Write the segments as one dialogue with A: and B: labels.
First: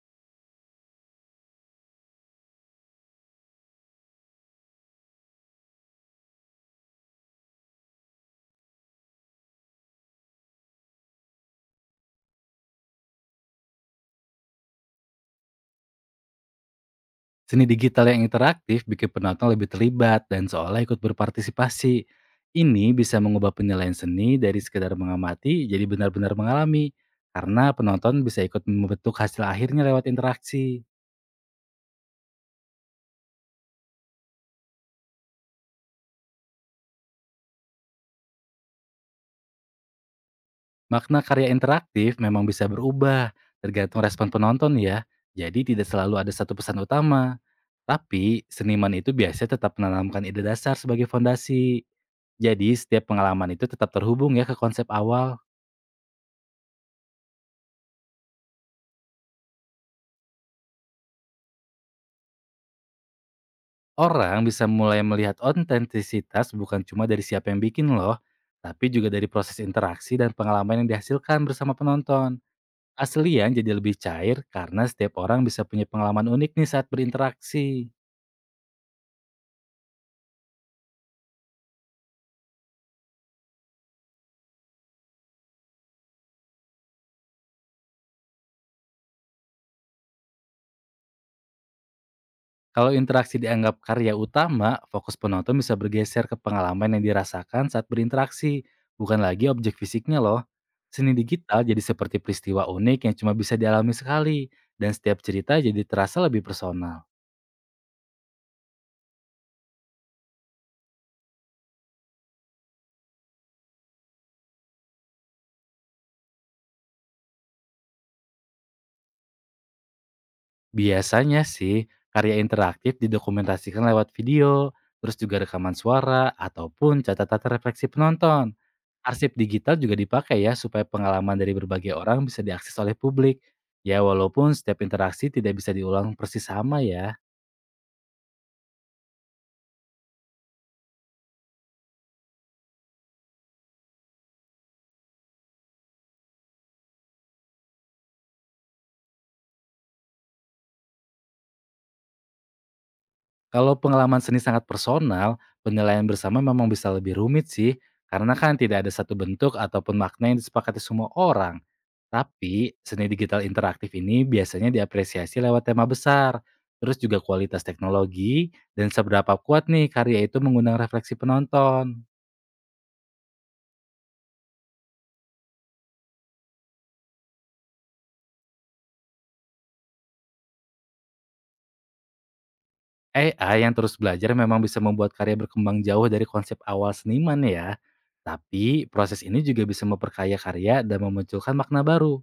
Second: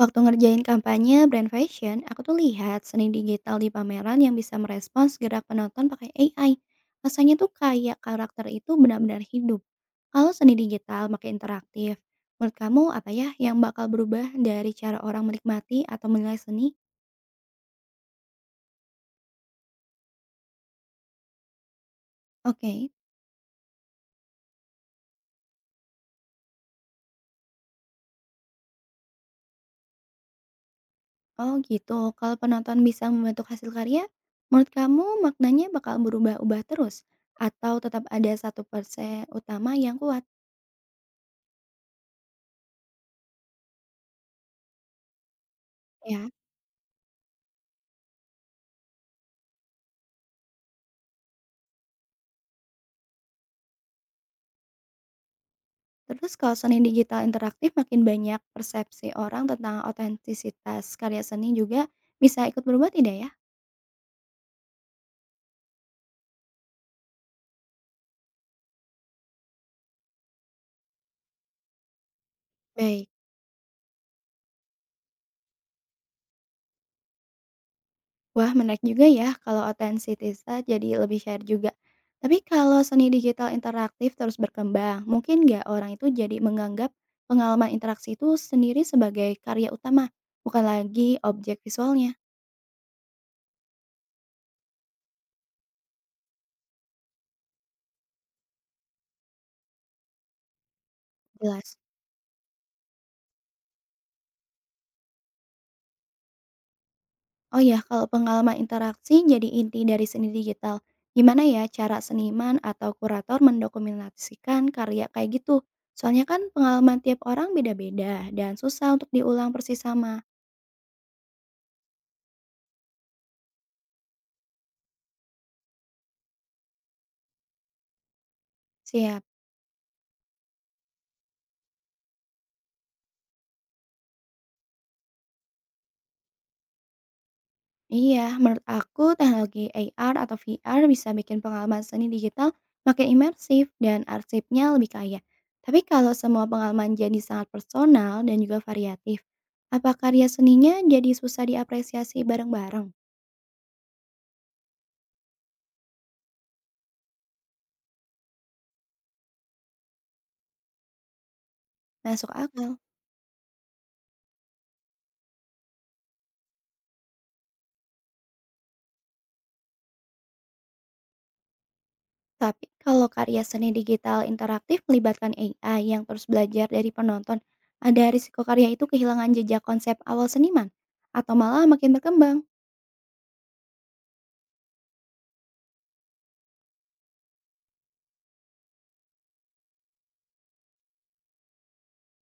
A: Waktu ngerjain kampanye brand fashion, aku tuh lihat seni digital di pameran yang bisa merespons gerak penonton pakai AI. Rasanya tuh kayak karakter itu benar-benar hidup. Kalau seni digital makin interaktif, menurut kamu apa ya yang bakal berubah dari cara orang menikmati atau menilai seni?
B: Seni digital yang interaktif bikin penonton lebih terlibat dan seolah ikut berpartisipasi. Ini
A: Oke,
B: bisa mengubah penilaian seni dari sekedar mengamati jadi benar-benar mengalami. Karena penonton bisa ikut membentuk hasil akhirnya lewat interaksi.
A: oh gitu. Kalau penonton bisa membentuk hasil karya, menurut kamu maknanya bakal berubah-ubah terus? Atau tetap ada satu persen utama yang kuat?
B: Makna karya interaktif memang bisa berubah tergantung respon penonton ya. Jadi tidak selalu
A: Ya.
B: ada satu pesan utama. Tapi seniman itu biasanya tetap menanamkan ide dasar sebagai fondasi. Jadi setiap pengalaman itu tetap terhubung ya ke konsep awal.
A: Terus kalau seni digital interaktif makin banyak persepsi orang tentang otentisitas karya seni juga bisa ikut berubah tidak ya?
B: Orang bisa mulai melihat otentisitas bukan cuma dari siapa yang bikin loh, tapi juga dari proses interaksi dan pengalaman yang dihasilkan bersama penonton.
A: Baik.
B: Aslian jadi lebih cair karena setiap orang bisa punya pengalaman unik nih saat berinteraksi.
A: Wah, menarik juga ya kalau otentisitas jadi lebih share juga. Tapi kalau seni digital interaktif terus berkembang, mungkin nggak orang itu jadi menganggap pengalaman interaksi itu sendiri sebagai karya utama, bukan lagi objek visualnya.
B: Kalau interaksi dianggap karya utama, fokus penonton bisa bergeser ke pengalaman yang dirasakan saat berinteraksi, bukan lagi objek fisiknya loh. Seni digital
A: Jelas.
B: jadi seperti peristiwa unik yang cuma bisa dialami sekali, dan setiap cerita jadi terasa lebih personal.
A: Oh ya, kalau pengalaman interaksi jadi inti dari seni digital, gimana ya cara seniman atau kurator mendokumentasikan karya kayak gitu? Soalnya kan pengalaman tiap orang beda-beda dan susah untuk diulang persis sama.
B: Biasanya sih, karya interaktif didokumentasikan lewat video, terus juga rekaman suara, ataupun catatan refleksi penonton.
A: Siap.
B: Arsip digital juga dipakai ya, supaya pengalaman dari berbagai orang bisa diakses oleh publik. Ya, walaupun setiap interaksi tidak bisa diulang persis sama ya.
A: Iya, menurut aku teknologi AR atau VR bisa bikin pengalaman seni digital makin imersif dan arsipnya lebih kaya. Tapi kalau semua pengalaman jadi sangat personal dan juga variatif, apa karya seninya jadi susah diapresiasi bareng-bareng?
B: Kalau pengalaman seni sangat personal, penilaian bersama memang bisa lebih rumit sih, karena kan tidak ada satu bentuk ataupun makna yang disepakati semua orang.
A: Masuk
B: Tapi,
A: akal.
B: seni digital interaktif ini biasanya diapresiasi lewat tema besar, terus juga kualitas teknologi, dan seberapa kuat nih karya itu mengundang refleksi penonton.
A: Tapi kalau karya seni digital interaktif melibatkan AI yang terus belajar dari penonton, ada risiko karya itu kehilangan jejak konsep awal seniman? Atau malah makin berkembang?
B: AI yang terus belajar memang bisa membuat karya berkembang jauh dari konsep awal seniman ya. Tapi, proses ini juga bisa memperkaya karya dan memunculkan makna baru.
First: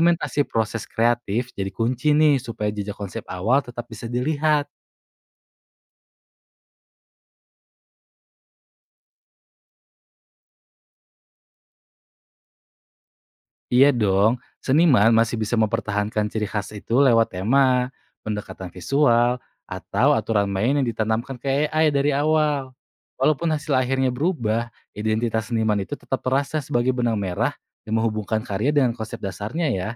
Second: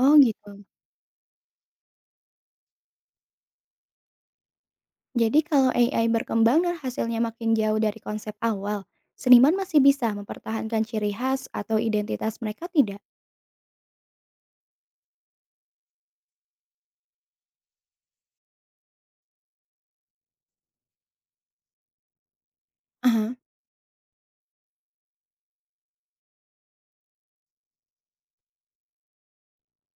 A: Oh gitu.
B: proses kreatif jadi kunci nih supaya jejak konsep awal tetap bisa dilihat.
A: Jadi kalau AI berkembang dan hasilnya makin jauh dari konsep awal, seniman masih bisa mempertahankan ciri khas atau identitas mereka tidak?
B: Iya dong, seniman masih bisa mempertahankan ciri khas itu lewat tema, pendekatan visual, atau aturan main yang ditanamkan ke AI dari awal.
A: Aha.
B: Walaupun hasil akhirnya berubah, identitas seniman itu tetap terasa sebagai benang merah yang menghubungkan karya dengan konsep dasarnya ya.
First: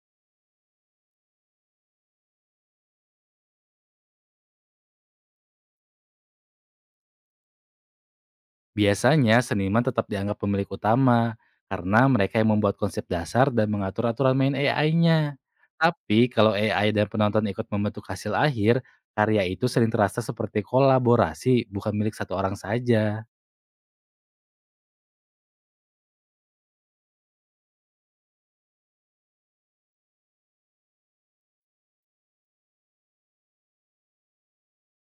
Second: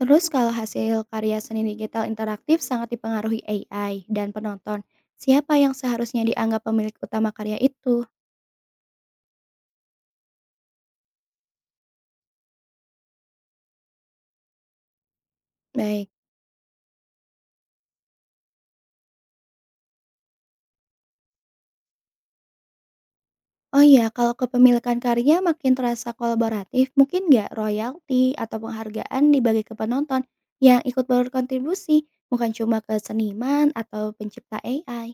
A: Terus kalau hasil karya seni digital interaktif sangat dipengaruhi AI dan penonton, siapa yang seharusnya dianggap pemilik utama karya itu?
B: Biasanya seniman tetap dianggap pemilik utama karena mereka yang membuat konsep dasar dan mengatur aturan main AI-nya.
A: Baik.
B: Tapi kalau AI dan penonton ikut membentuk hasil akhir, karya itu sering terasa seperti kolaborasi, bukan milik satu orang saja.
A: Oh iya, kalau kepemilikan karya makin terasa kolaboratif, mungkin nggak royalti atau penghargaan dibagi ke penonton yang ikut berkontribusi, bukan cuma ke seniman atau pencipta AI.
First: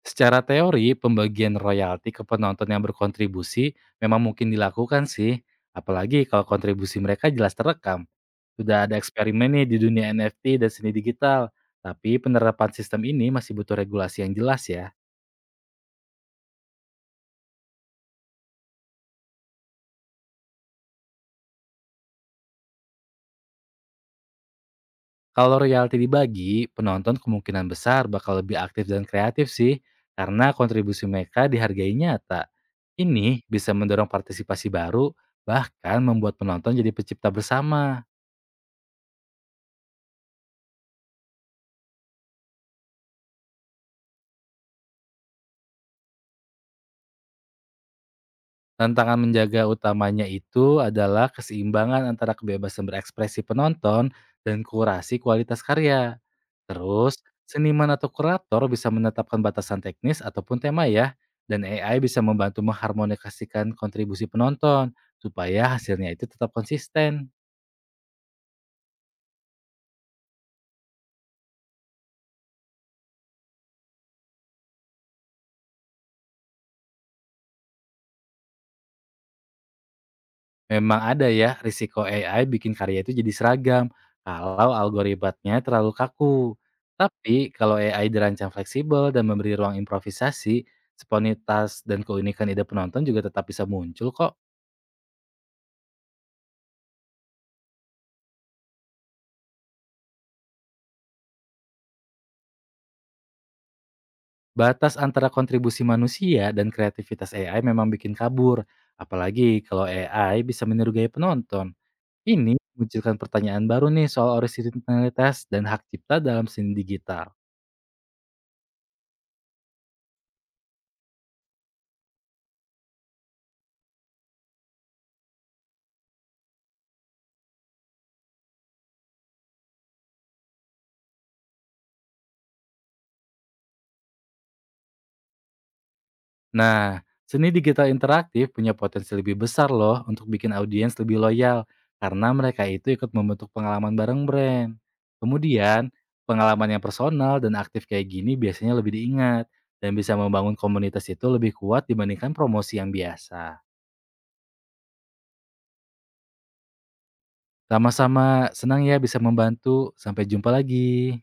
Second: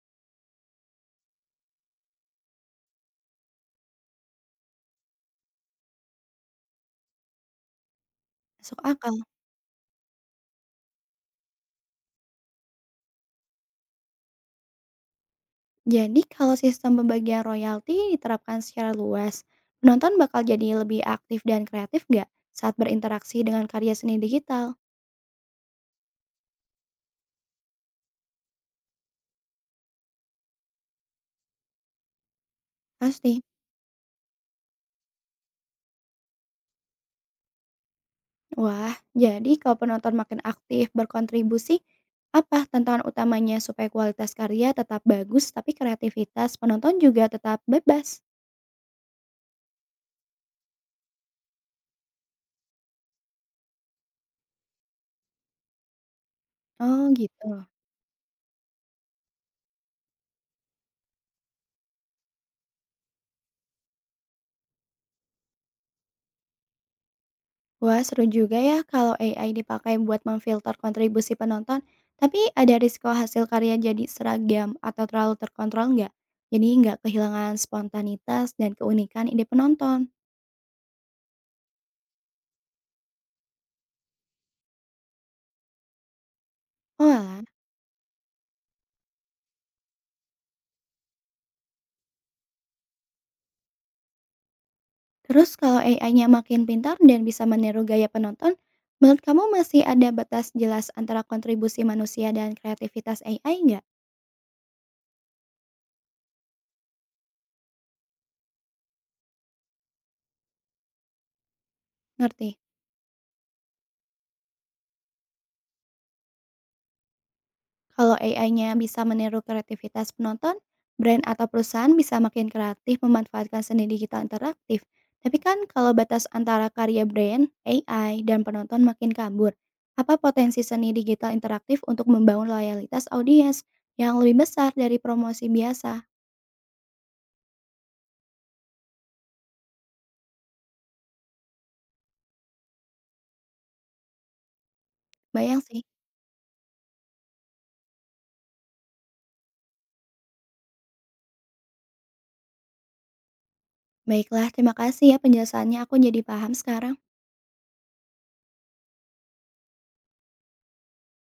B: Secara teori, pembagian royalti ke penonton yang berkontribusi memang mungkin dilakukan sih, apalagi kalau kontribusi mereka jelas terekam.
A: Masuk
B: Sudah ada
A: akal.
B: eksperimen nih di dunia NFT dan seni digital, tapi penerapan sistem ini masih butuh regulasi yang jelas ya.
A: Jadi kalau sistem pembagian royalti diterapkan secara luas, penonton bakal jadi lebih aktif dan kreatif nggak saat berinteraksi dengan karya seni digital?
B: Kalau royalti dibagi, penonton kemungkinan besar bakal lebih aktif dan kreatif sih, karena kontribusi mereka dihargai nyata.
A: Pasti.
B: Ini bisa mendorong partisipasi baru, bahkan membuat penonton jadi pencipta bersama.
A: Wah, jadi kalau penonton makin aktif berkontribusi, apa tantangan utamanya supaya kualitas karya tetap bagus tapi kreativitas penonton juga tetap bebas?
B: Tantangan menjaga utamanya itu adalah keseimbangan antara kebebasan berekspresi penonton dan kurasi kualitas karya.
A: Oh
B: Terus,
A: gitu.
B: seniman atau kurator bisa menetapkan batasan teknis ataupun tema ya, dan AI bisa membantu mengharmonikasikan kontribusi penonton, supaya hasilnya itu tetap konsisten.
A: Wah, seru juga ya kalau AI dipakai buat memfilter kontribusi penonton, tapi ada risiko hasil karya jadi seragam atau terlalu terkontrol nggak? Jadi nggak kehilangan spontanitas dan keunikan ide penonton.
B: Memang ada ya, risiko AI bikin karya itu jadi seragam, kalau algoritmanya terlalu kaku.
A: Oh.
B: Tapi, kalau AI dirancang fleksibel dan memberi ruang improvisasi, spontanitas dan keunikan ide penonton juga tetap bisa muncul kok.
A: Terus kalau AI-nya makin pintar dan bisa meniru gaya penonton, menurut kamu masih ada batas jelas antara kontribusi manusia dan kreativitas AI nggak?
B: Batas antara kontribusi manusia dan kreativitas AI memang bikin kabur, apalagi kalau AI bisa meniru gaya penonton.
A: Ngerti?
B: Ini munculkan pertanyaan baru nih soal originalitas dan hak cipta dalam seni digital.
A: Kalau AI-nya bisa meniru kreativitas penonton, brand atau perusahaan bisa makin kreatif memanfaatkan seni digital interaktif. Tapi kan kalau batas antara karya brand, AI, dan penonton makin kabur, apa potensi seni digital interaktif untuk membangun loyalitas audiens yang lebih besar dari promosi biasa?
B: Nah, seni digital interaktif punya potensi lebih besar loh untuk bikin audiens lebih loyal karena mereka itu ikut membentuk pengalaman bareng brand.
A: Bayang sih.
B: Kemudian, pengalaman yang personal dan aktif kayak gini biasanya lebih diingat dan bisa membangun komunitas itu lebih kuat dibandingkan promosi yang biasa.
A: Baiklah, terima kasih ya penjelasannya. Aku jadi paham sekarang.
B: Sama-sama, senang ya bisa membantu. Sampai jumpa lagi.